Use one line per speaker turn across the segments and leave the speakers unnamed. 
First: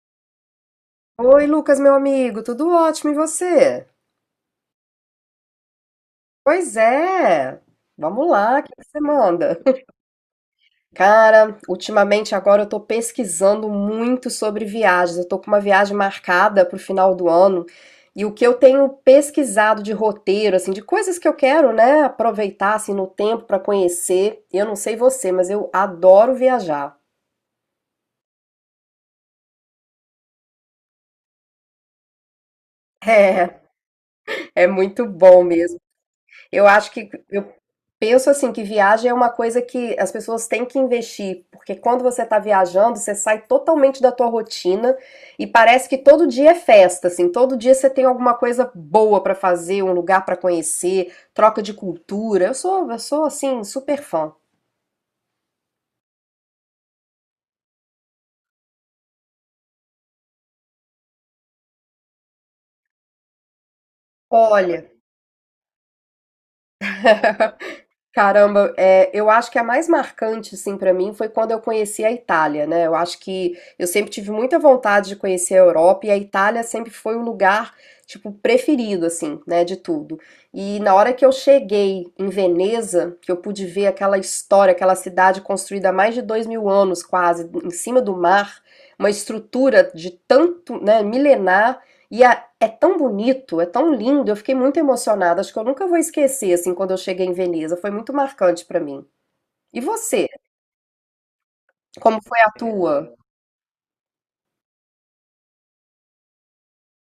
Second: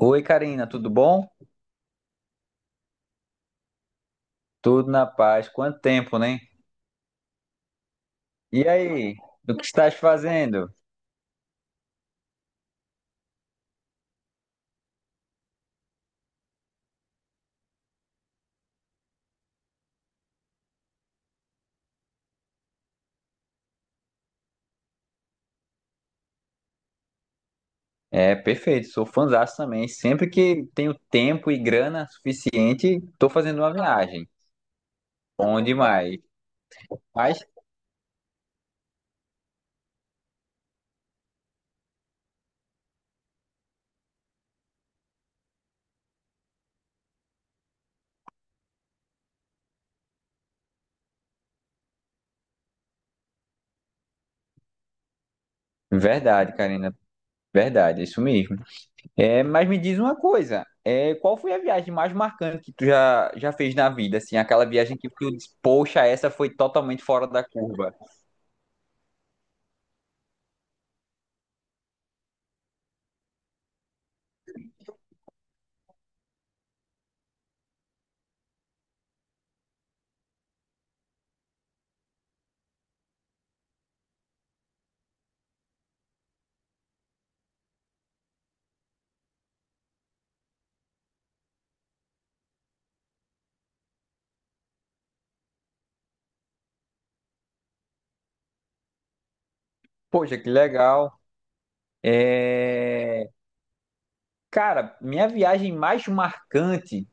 Oi, Karina, tudo bom?
Oi, Lucas, meu amigo, tudo ótimo, e você?
Tudo na paz. Quanto tempo, né?
Pois é, vamos lá, o
E
que que você
aí, o
manda?
que estás fazendo?
Cara, ultimamente agora eu tô pesquisando muito sobre viagens. Eu tô com uma viagem marcada pro final do ano e o que eu tenho pesquisado de roteiro, assim, de coisas que eu quero, né, aproveitar assim no tempo pra conhecer. Eu não sei você, mas eu adoro viajar.
É, perfeito, sou fãzaço também. Sempre que tenho tempo e grana suficiente, estou
É,
fazendo uma viagem.
é muito bom
Bom
mesmo.
demais.
Eu acho que
Mas,
eu Penso assim que viagem é uma coisa que as pessoas têm que investir, porque quando você está viajando, você sai totalmente da tua rotina e parece que todo dia é festa, assim, todo dia você tem alguma coisa boa para fazer, um lugar para conhecer, troca de cultura. Eu sou assim super fã.
verdade, Karina, verdade, é isso mesmo. Mas me diz uma coisa, qual foi a viagem mais marcante que tu já fez na vida? Assim, aquela
Olha,
viagem que tu disse, poxa, essa foi totalmente fora da curva.
Caramba, eu acho que a mais marcante, assim, pra mim foi quando eu conheci a Itália, né? Eu acho que eu sempre tive muita vontade de conhecer a Europa e a Itália sempre foi o lugar, tipo, preferido, assim, né, de tudo. E na hora que eu cheguei em Veneza, que eu pude ver aquela história, aquela cidade construída há mais de 2.000 anos, quase, em cima do mar, uma estrutura de tanto, né, milenar. E é tão bonito, é tão lindo, eu fiquei muito emocionada, acho que eu nunca vou esquecer, assim, quando eu cheguei em Veneza, foi muito marcante pra mim. E você,
Poxa, que legal.
como foi a tua?
É... Cara minha viagem mais marcante,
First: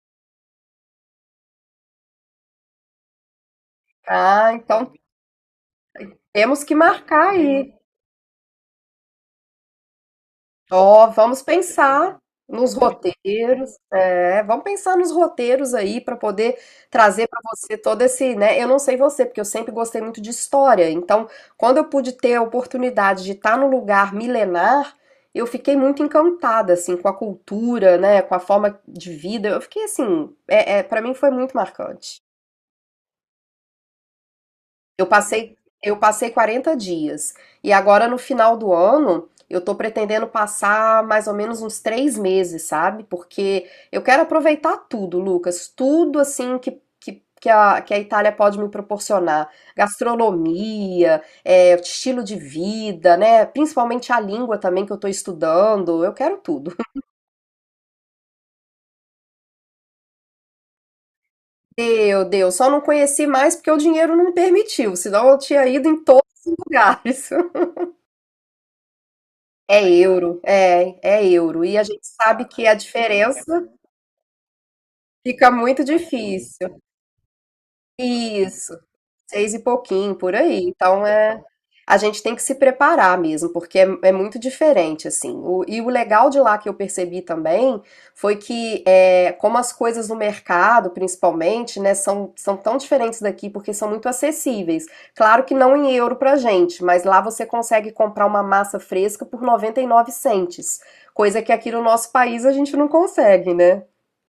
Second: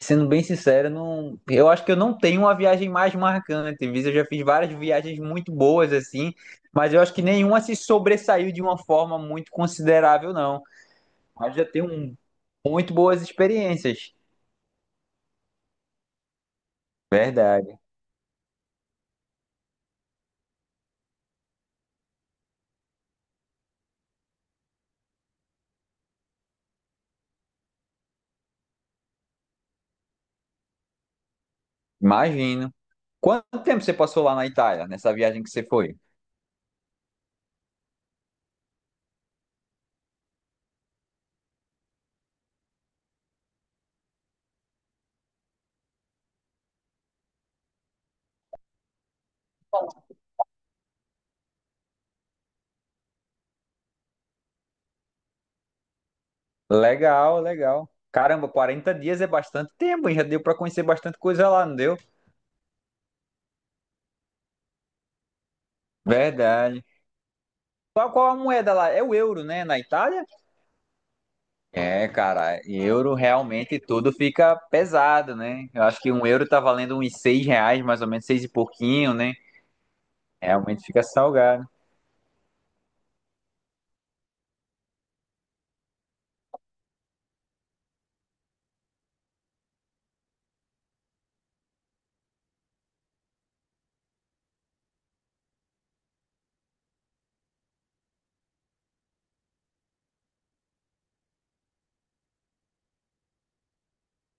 sendo bem sincero, não, eu acho que eu não tenho uma viagem mais marcante. Viz, eu já fiz
Ah,
várias
então
viagens muito boas assim,
temos que
mas eu acho que
marcar
nenhuma
aí.
se sobressaiu de uma forma muito considerável, não.
Ó,
Mas já tenho um- muito boas experiências.
vamos pensar nos roteiros aí para poder trazer para você
Verdade.
todo esse, né? Eu não sei você, porque eu sempre gostei muito de história. Então, quando eu pude ter a oportunidade de estar num lugar milenar, eu fiquei muito encantada assim com a cultura, né? Com a forma de vida. Eu fiquei assim, para mim foi muito marcante.
Imagino. Quanto tempo você passou lá na Itália,
Eu
nessa viagem que
passei
você foi?
eu passei 40 dias. E agora no final do ano, eu tô pretendendo passar mais ou menos uns 3 meses, sabe? Porque eu quero aproveitar tudo, Lucas, tudo assim que a Itália pode me proporcionar. Gastronomia, estilo de vida, né? Principalmente a língua também que eu tô estudando. Eu quero tudo.
Legal, legal. Caramba, 40 dias é bastante tempo, hein? Já deu pra conhecer bastante coisa lá, não deu?
Meu Deus, só não conheci mais porque o dinheiro não permitiu, senão eu tinha ido em todos os
Verdade.
lugares.
Qual a moeda lá? É o euro, né? Na
É
Itália?
euro, é euro. E a gente
É,
sabe
cara,
que a
euro
diferença
realmente tudo fica pesado,
fica
né? Eu
muito
acho que 1 euro tá
difícil.
valendo uns 6 reais, mais ou menos, seis e
Isso,
pouquinho, né?
seis e pouquinho, por aí.
Realmente fica
Então é,
salgado.
a gente tem que se preparar mesmo, porque é muito diferente, assim. E o legal de lá que eu percebi também foi que, como as coisas no mercado, principalmente, né, são tão diferentes daqui, porque são muito acessíveis. Claro que não em euro pra gente, mas lá você consegue comprar uma massa fresca por 99 centes, coisa que aqui no nosso país a gente não consegue, né?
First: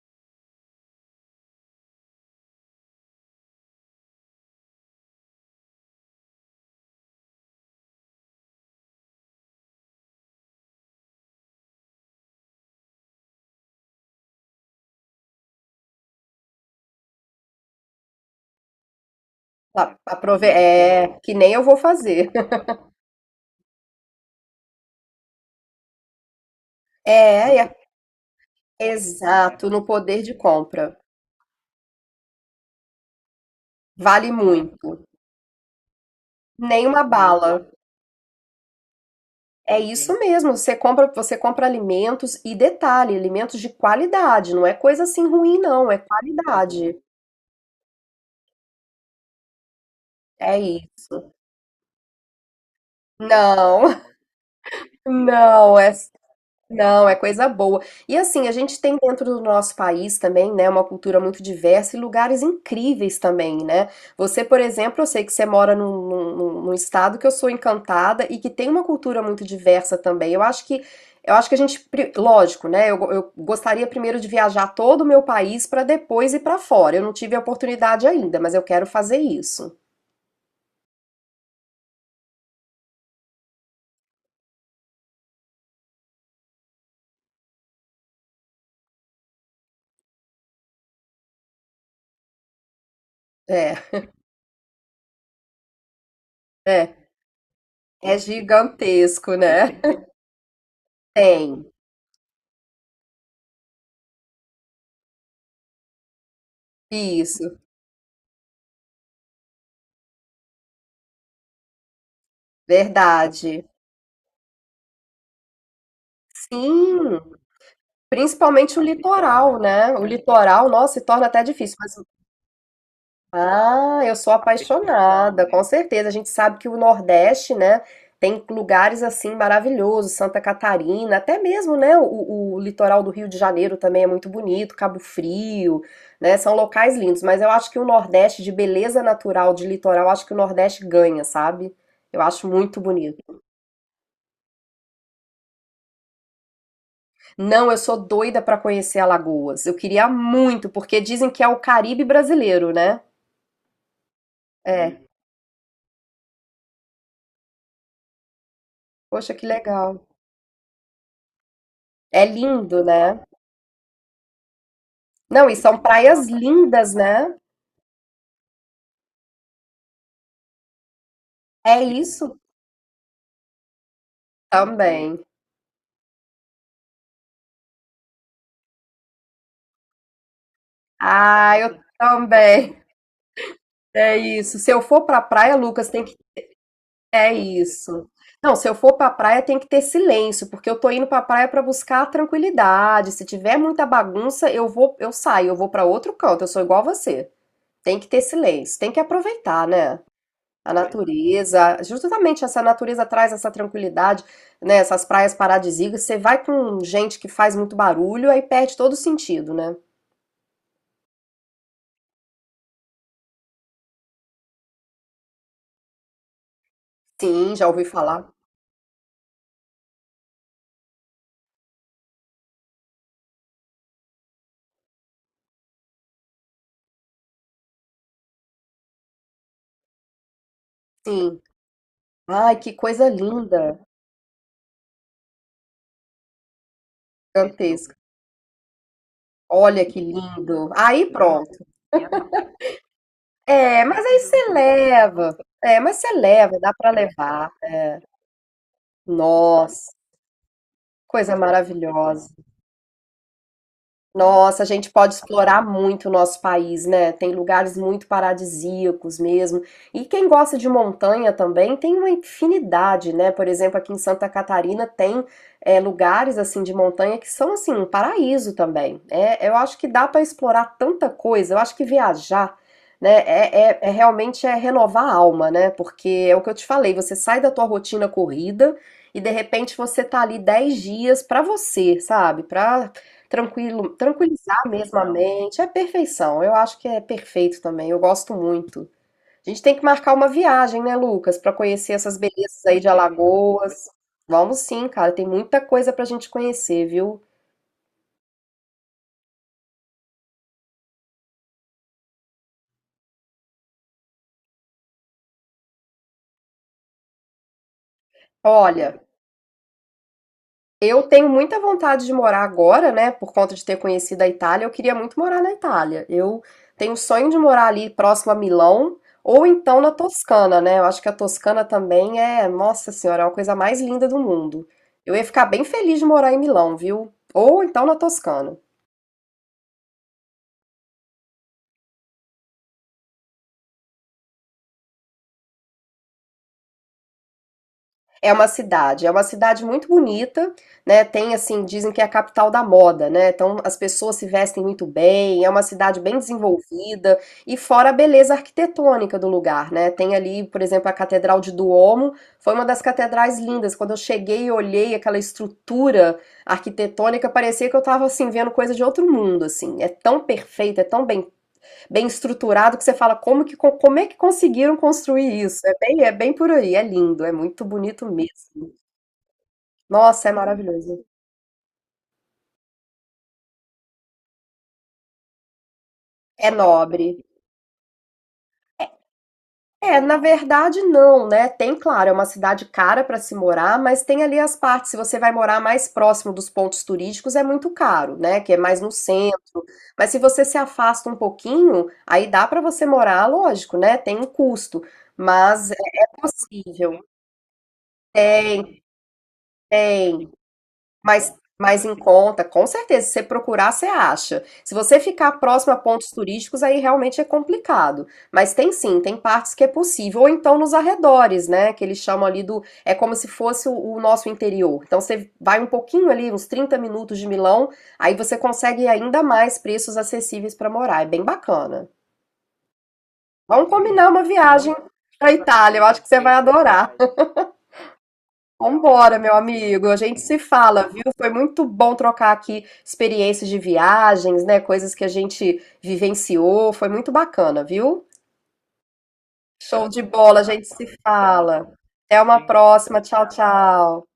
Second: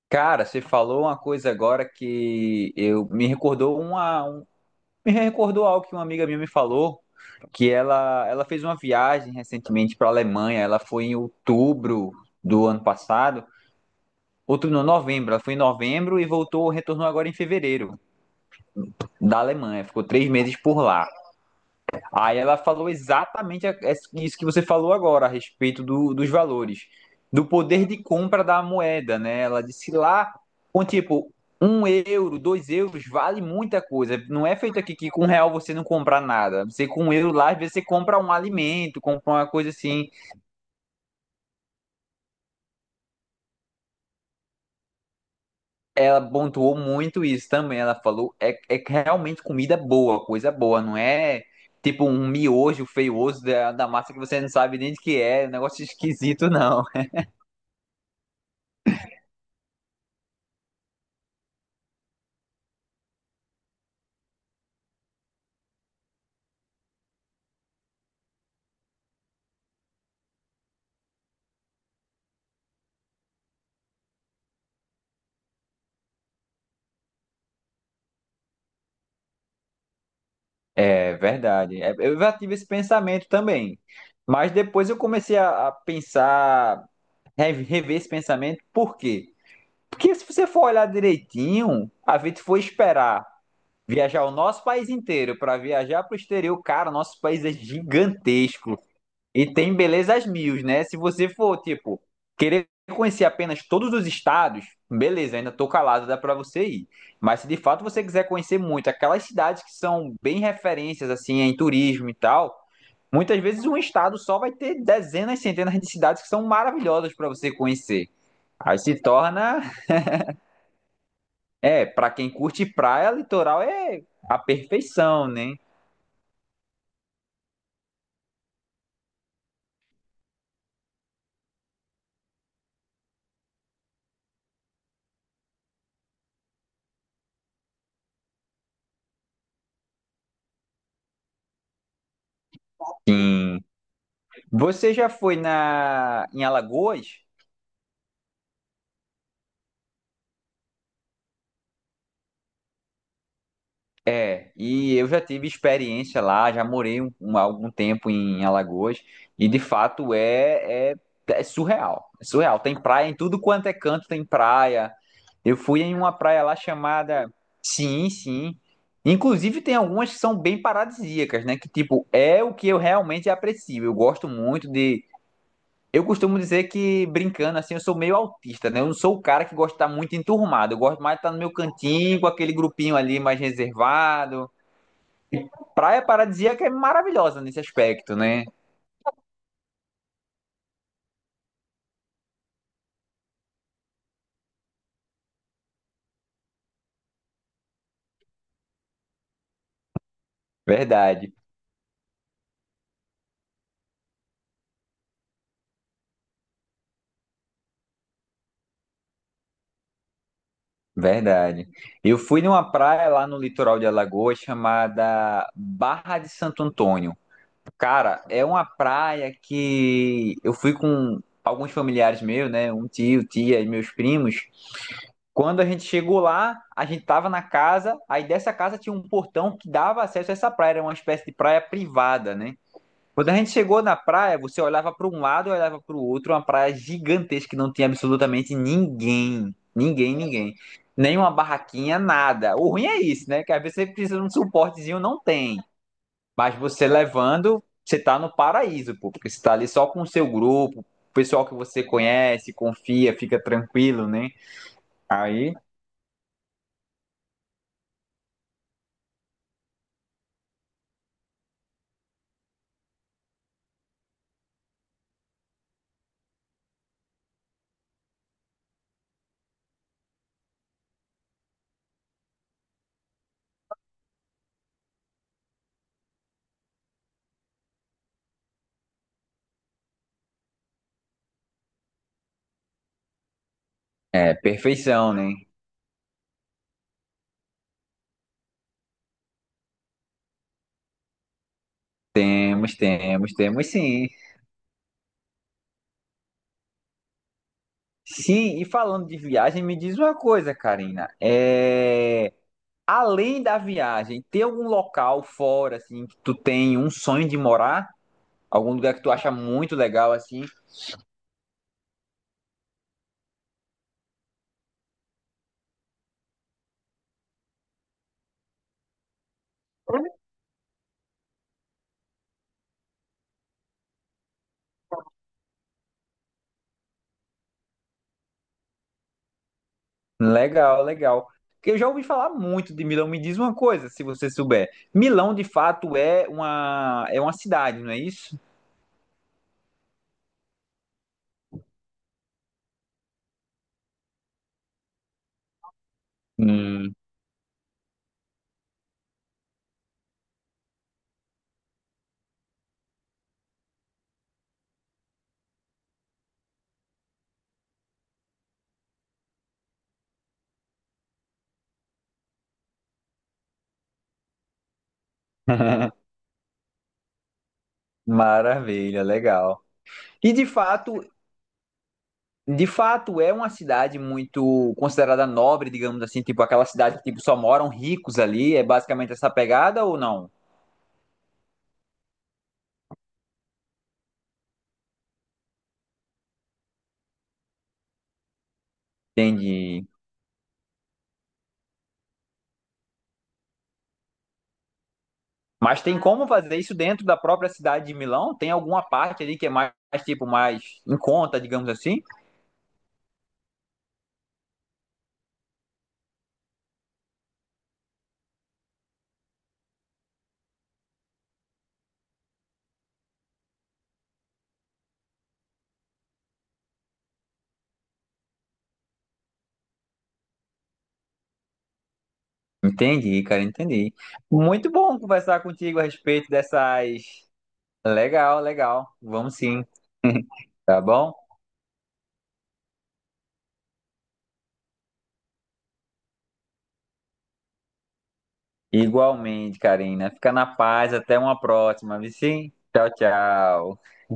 Cara, você falou uma coisa agora que eu me recordou algo que uma amiga minha me falou, que ela fez uma viagem recentemente para a Alemanha. Ela foi em outubro do ano passado, outubro não, novembro. Ela foi em novembro e voltou, retornou agora em fevereiro. Da Alemanha, ficou três
Aprove
meses por lá.
é, que nem eu vou fazer.
Aí ela falou exatamente isso que você falou agora, a respeito dos valores, do
É,
poder de compra da moeda, né? Ela
exato, no
disse
poder
lá,
de
com
compra.
tipo, 1 euro, 2 euros, vale muita coisa.
Vale
Não é feito aqui
muito.
que com 1 real você não compra nada. Você
Nem uma
com 1 euro lá, às
bala.
vezes você compra um alimento, compra uma coisa
É
assim.
isso mesmo. Você compra alimentos e detalhe, alimentos de qualidade. Não é coisa assim ruim, não. É
Ela pontuou
qualidade.
muito isso também. Ela falou, é que realmente comida é boa, coisa
É
boa, não
isso.
é tipo um miojo feioso da
Não,
massa que você não sabe nem de que é um
não.
negócio esquisito, não.
Não, é coisa boa. E assim, a gente tem dentro do nosso país também, né, uma cultura muito diversa e lugares incríveis também, né? Você, por exemplo, eu sei que você mora num estado que eu sou encantada e que tem uma cultura muito diversa também. Eu acho que a gente, lógico, né? Eu gostaria primeiro de viajar todo o meu país para depois ir para fora. Eu não tive a oportunidade ainda, mas eu quero fazer isso.
É verdade. É, eu já tive esse pensamento também. Mas depois eu comecei a pensar, rever esse pensamento, por quê? Porque se você for olhar direitinho, a gente foi esperar
É,
viajar o nosso país inteiro para viajar para o exterior, cara,
é,
nosso país é
é
gigantesco.
gigantesco,
E tem
né?
belezas mil, né? Se você for,
Tem.
tipo, querer conhecer apenas todos os estados, beleza, ainda tô calado, dá pra você ir. Mas se de
Isso,
fato você quiser conhecer muito aquelas cidades que são bem referências, assim, em turismo e tal, muitas vezes
verdade.
um estado só vai ter dezenas, centenas de cidades que são maravilhosas
Sim.
pra você conhecer. Aí
Principalmente o
se
litoral,
torna,
né? O litoral, nossa, se torna até difícil. Mas,
pra quem curte praia, litoral
ah,
é
eu sou
a perfeição,
apaixonada,
né?
com certeza. A gente sabe que o Nordeste, né, tem lugares assim maravilhosos, Santa Catarina, até mesmo, né, o litoral do Rio de Janeiro também é muito bonito, Cabo Frio, né? São locais lindos. Mas eu acho que o Nordeste, de beleza natural, de litoral, acho que o Nordeste ganha, sabe? Eu acho muito bonito.
Sim. Você já foi na em Alagoas?
Não, eu sou doida pra conhecer Alagoas. Eu queria muito, porque dizem que é o Caribe brasileiro, né?
É, e
É,
eu já tive experiência lá, já morei algum tempo em Alagoas,
poxa, que
e de
legal.
fato é surreal. É
É
surreal. Tem
lindo,
praia em
né?
tudo quanto é canto, tem praia.
Não, e
Eu
são
fui em uma
praias
praia lá
lindas,
chamada.
né?
Sim, sim. Inclusive tem algumas que são bem paradisíacas, né? Que
É
tipo,
isso
é o que eu realmente aprecio. Eu gosto muito de.
também.
Eu costumo dizer que, brincando assim, eu sou meio autista, né? Eu não sou o cara que gosta de estar muito enturmado. Eu gosto mais de estar no meu
Ah, eu
cantinho, com aquele
também.
grupinho ali mais
É
reservado.
isso. Se eu for pra praia, Lucas,
Praia
tem que.
paradisíaca é
É
maravilhosa nesse
isso.
aspecto, né?
Não, se eu for pra praia, tem que ter silêncio, porque eu tô indo pra praia pra buscar a tranquilidade. Se tiver muita bagunça, eu saio, eu vou pra outro canto. Eu sou igual você. Tem que ter silêncio, tem que aproveitar, né? A
Verdade,
natureza, justamente essa natureza traz essa tranquilidade, né? Essas praias paradisíacas. Você vai com gente que faz muito barulho, aí perde todo o sentido, né?
verdade. Eu fui numa praia lá no litoral de Alagoas chamada Barra de Santo Antônio.
Sim, já ouvi
Cara,
falar.
é uma praia que eu fui com alguns familiares meus, né? Um tio, tia e meus primos. Quando a gente chegou lá, a gente tava na casa, aí dessa casa tinha um portão que dava acesso a essa praia, era uma espécie de
Sim.
praia privada, né?
Ai, que coisa
Quando a gente
linda,
chegou na praia, você olhava para um lado e olhava para o outro, uma praia gigantesca que não tinha
gigantesca.
absolutamente ninguém.
Olha que
Ninguém, ninguém.
lindo. Aí
Nenhuma
pronto.
barraquinha, nada. O ruim é isso, né? Que às vezes
É,
você
mas
precisa
aí
de um
você
suportezinho, não
leva.
tem.
É, mas você
Mas
leva, dá
você
pra levar.
levando,
É.
você tá no paraíso, pô, porque você tá ali só
Nossa,
com o seu grupo, o
coisa
pessoal que você
maravilhosa.
conhece, confia, fica tranquilo, né?
Nossa, a gente pode
Aí
explorar muito o nosso país, né? Tem lugares muito paradisíacos mesmo. E quem gosta de montanha também tem uma infinidade, né? Por exemplo, aqui em Santa Catarina tem lugares assim de montanha que são assim um paraíso também. É, eu acho que dá para explorar tanta coisa. Eu acho que viajar, né? É, realmente é renovar a alma, né? Porque é o que eu te falei. Você sai da tua rotina corrida. E de repente você tá ali 10 dias para você, sabe? Para
é
tranquilizar mesmo a
perfeição, né?
mente, é perfeição. Eu acho que é perfeito também, eu gosto muito. A gente tem que marcar uma viagem, né, Lucas, para conhecer essas belezas
Temos,
aí de
temos, temos
Alagoas.
sim.
Vamos sim, cara, tem muita coisa pra gente conhecer, viu?
Sim, e falando de viagem, me diz uma coisa, Karina. É. Além da viagem, tem algum local fora, assim, que tu tem um sonho de morar? Algum lugar
Olha,
que tu acha muito legal, assim?
eu tenho muita vontade de morar agora, né, por conta de ter conhecido a Itália, eu queria muito morar na Itália. Eu tenho o sonho de morar ali próximo a Milão ou então na Toscana, né? Eu acho que a Toscana também é, nossa senhora, é uma coisa mais linda do mundo. Eu ia ficar bem feliz de morar em Milão, viu? Ou então na Toscana.
Legal, legal. Porque eu já ouvi falar muito de Milão. Me diz uma coisa, se você souber. Milão, de fato, é uma cidade, não é
É
isso?
uma cidade, é uma cidade muito bonita, né? Tem assim, dizem que é a capital da moda, né? Então as pessoas se vestem muito bem, é uma cidade bem
Hum.
desenvolvida e fora a beleza arquitetônica do lugar, né? Tem ali, por exemplo, a Catedral de Duomo, foi uma das catedrais lindas. Quando eu cheguei e olhei aquela estrutura arquitetônica, parecia que eu estava assim vendo coisa de outro mundo, assim. É tão perfeita, é tão bem estruturado que você fala como é que conseguiram construir isso? É bem, é bem por aí, é lindo, é muito bonito mesmo.
Maravilha, legal.
Nossa, é
E
maravilhoso.
de fato é uma cidade muito considerada nobre, digamos assim, tipo
É
aquela cidade que
nobre.
tipo, só moram ricos ali, é basicamente essa pegada ou
É, na
não?
verdade não, né? Tem, claro, é uma cidade cara para se morar, mas tem ali as partes. Se você vai morar mais próximo dos pontos turísticos, é muito caro, né? Que é mais no centro.
Entendi.
Mas se você se afasta um pouquinho, aí dá para você morar, lógico, né? Tem um custo, mas é
Mas tem
é
como fazer isso
possível.
dentro da própria cidade de Milão? Tem alguma
Tem,
parte ali que é mais, tipo,
tem.
mais em
Mas,
conta, digamos
mas em
assim?
conta, com certeza, se você procurar, você acha. Se você ficar próximo a pontos turísticos, aí realmente é complicado. Mas tem sim, tem partes que é possível. Ou então nos arredores, né? Que eles chamam ali do. É como se fosse o nosso interior. Então você vai um pouquinho ali, uns 30 minutos de Milão, aí você consegue ainda mais preços acessíveis para morar. É bem bacana.
Entendi, cara,
Vamos
entendi.
combinar uma
Muito
viagem
bom
para
conversar
Itália,
contigo a
eu acho que você
respeito
vai adorar.
dessas. Legal, legal.
Vambora, meu
Vamos sim,
amigo. A gente se
tá
fala, viu?
bom?
Foi muito bom trocar aqui experiências de viagens, né? Coisas que a gente vivenciou. Foi muito bacana, viu?
Igualmente,
Show de
Karina. Fica
bola, a
na
gente se
paz, até uma
fala.
próxima,
Até uma
Vici. Tchau,
próxima. Tchau,
tchau.
tchau.